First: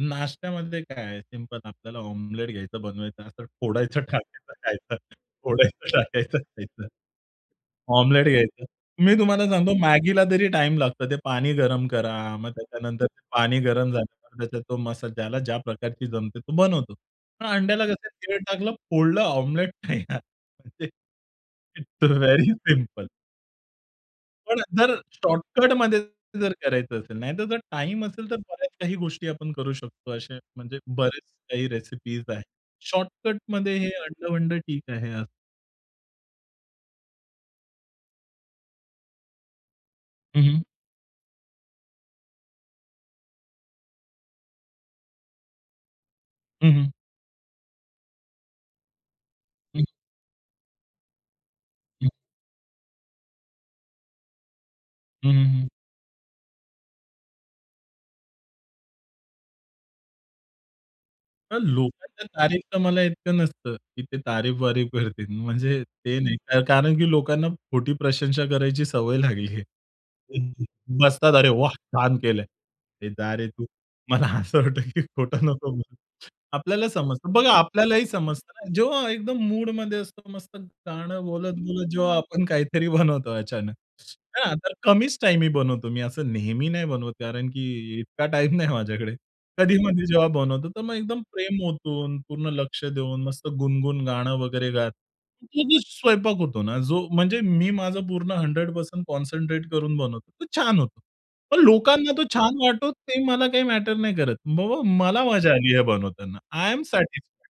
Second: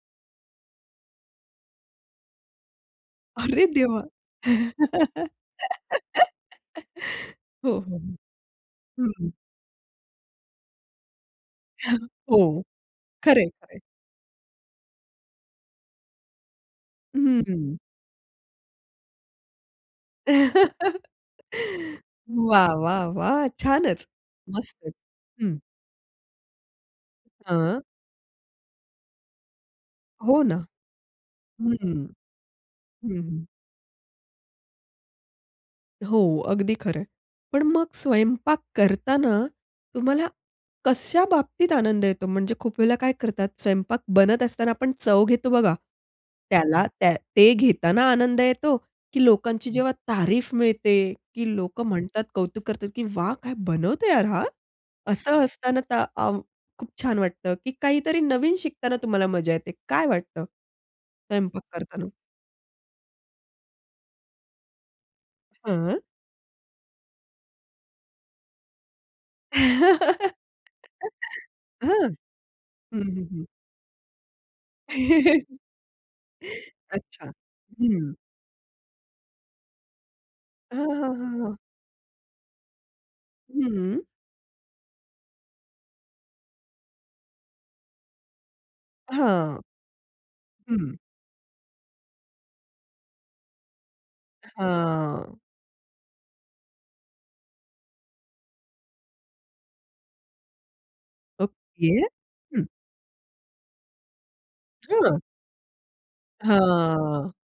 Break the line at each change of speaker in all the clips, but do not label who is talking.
नाश्त्यामध्ये काय आहे, सिंपल आपल्याला ऑमलेट घ्यायचं बनवायचं. असं
अरे
फोडायचं
देवा!
टाकायचं खायचं. फोडायचं टाकायचं खायचं.
हो, हो, हो.
ऑमलेट घ्यायचं. मी
हं.
तुम्हाला सांगतो मॅगीला तरी टाईम लागतं. ते पाणी गरम करा,
हो.
मग त्याच्यानंतर
खरं
पाणी
आहे ते.
गरम झालं त्याच्यात तो मसाला. ज्याला ज्या प्रकारची जमते तो बनवतो. पण
हं.
अंड्याला कसं तेल टाकलं, फोडलं ऑमलेट तयार. ते इट्स व्हेरी
वाह वाह
सिंपल.
वाह! छानच.
पण
मस्त.
जर
हं.
शॉर्टकटमध्ये जर करायचं असेल. नाहीतर जर
हां.
टाईम असेल तर बऱ्याच काही गोष्टी आपण करू शकतो. अशे
हो ना.
म्हणजे बरेच काही
हं.
रेसिपीज आहेत.
हं, हं.
शॉर्टकटमध्ये हे अंड-वंड ठीक आहे यार.
हो अगदी खरं आहे. पण मग स्वयंपाक करतांना तुम्हाला
हं.
कशा बाबतीत आनंद येतो? म्हणजे खूप वेळेला काय करतात स्वयंपाक बनत असताना आपण चव घेतो बघा.
हं,
त्याला
हं.
त्या ते घेताना आनंद येतो की लोकांची
हं.
जेव्हा तारीफ मिळते की लोकं
हं.
म्हणतात, कौतुक करतात की "वाह! काय बनवतोय यार हा!"
हं,
असं
हं, हं.
असताना ता अ, खूप छान वाटतं की काहीतरी नवीन शिकताना तुम्हाला मजा येते? काय वाटतं,
तर
स्वयंपाक करतांना?
लोकांच्या तारीफ तर मला इतकं नसतं, की ते तारीफ-वारीफ करतील. म्हणजे
हं.
ते नाही कारण की लोकांना खोटी प्रशंसा करायची सवय लागली आहे. तर ते बसतात, "अरे वाह!
हां. हं,
छान केलं आहे." "ए
हं,
जा
हं.
रे तू, मला असं वाटतं की खोटं नको म्हणू." आपल्याला समजतं.
अच्छा,
बघा आपल्यालाही
हं.
समजतं. जेव्हा एकदम मूडमध्ये असं मस्त
हां, हां,
गाणं
हां, हां.
बोलत-बोलत जेव्हा आपण काहीतरी बनवतो
हं,
अचानक.
हं.
हां. तर कमीच टाइम मी बनवतो. मी असं नेहमी नाही बनवत कारण की इतका टाईम नाही माझ्याकडे.
हां.
कधी मधi जेव्हा बनवतो. तर मग
हं.
एकदम प्रेम ओतून, पूर्ण लक्ष देऊन, मस्त गुणगण गाणं वगैरे गात.
हां.
ती जी स्वयंपाक होतो ना, जो म्हणजे मी माझं पूर्ण 100% कॉन्सन्ट्रेट करून बनवतो, तो छान होतो. पण
ओके.
लोकांना तो छान
हं.
वाटतो ते मला काही मॅटर नाही करत. बाबा
हां.
मला मजा आली आहे बनवताना. आय एम
हां.
सॅटिस्फायड.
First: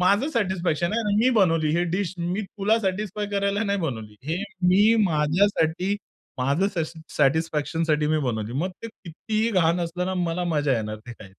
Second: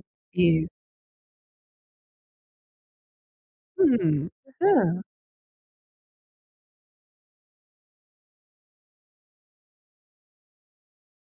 माझं सॅटिस्फॅक्शन आहे. मी बनवली हे डीश. मी तुला सॅटिस्फाय करायला नाही बनवली.
हं.
हे मी
हां.
माझ्यासाठी, माझं सश सॅटिस्फॅक्शनसाठी मी बनवली. मग ते कितीही घाण असलं ना, मला मजा येणार ते खायला.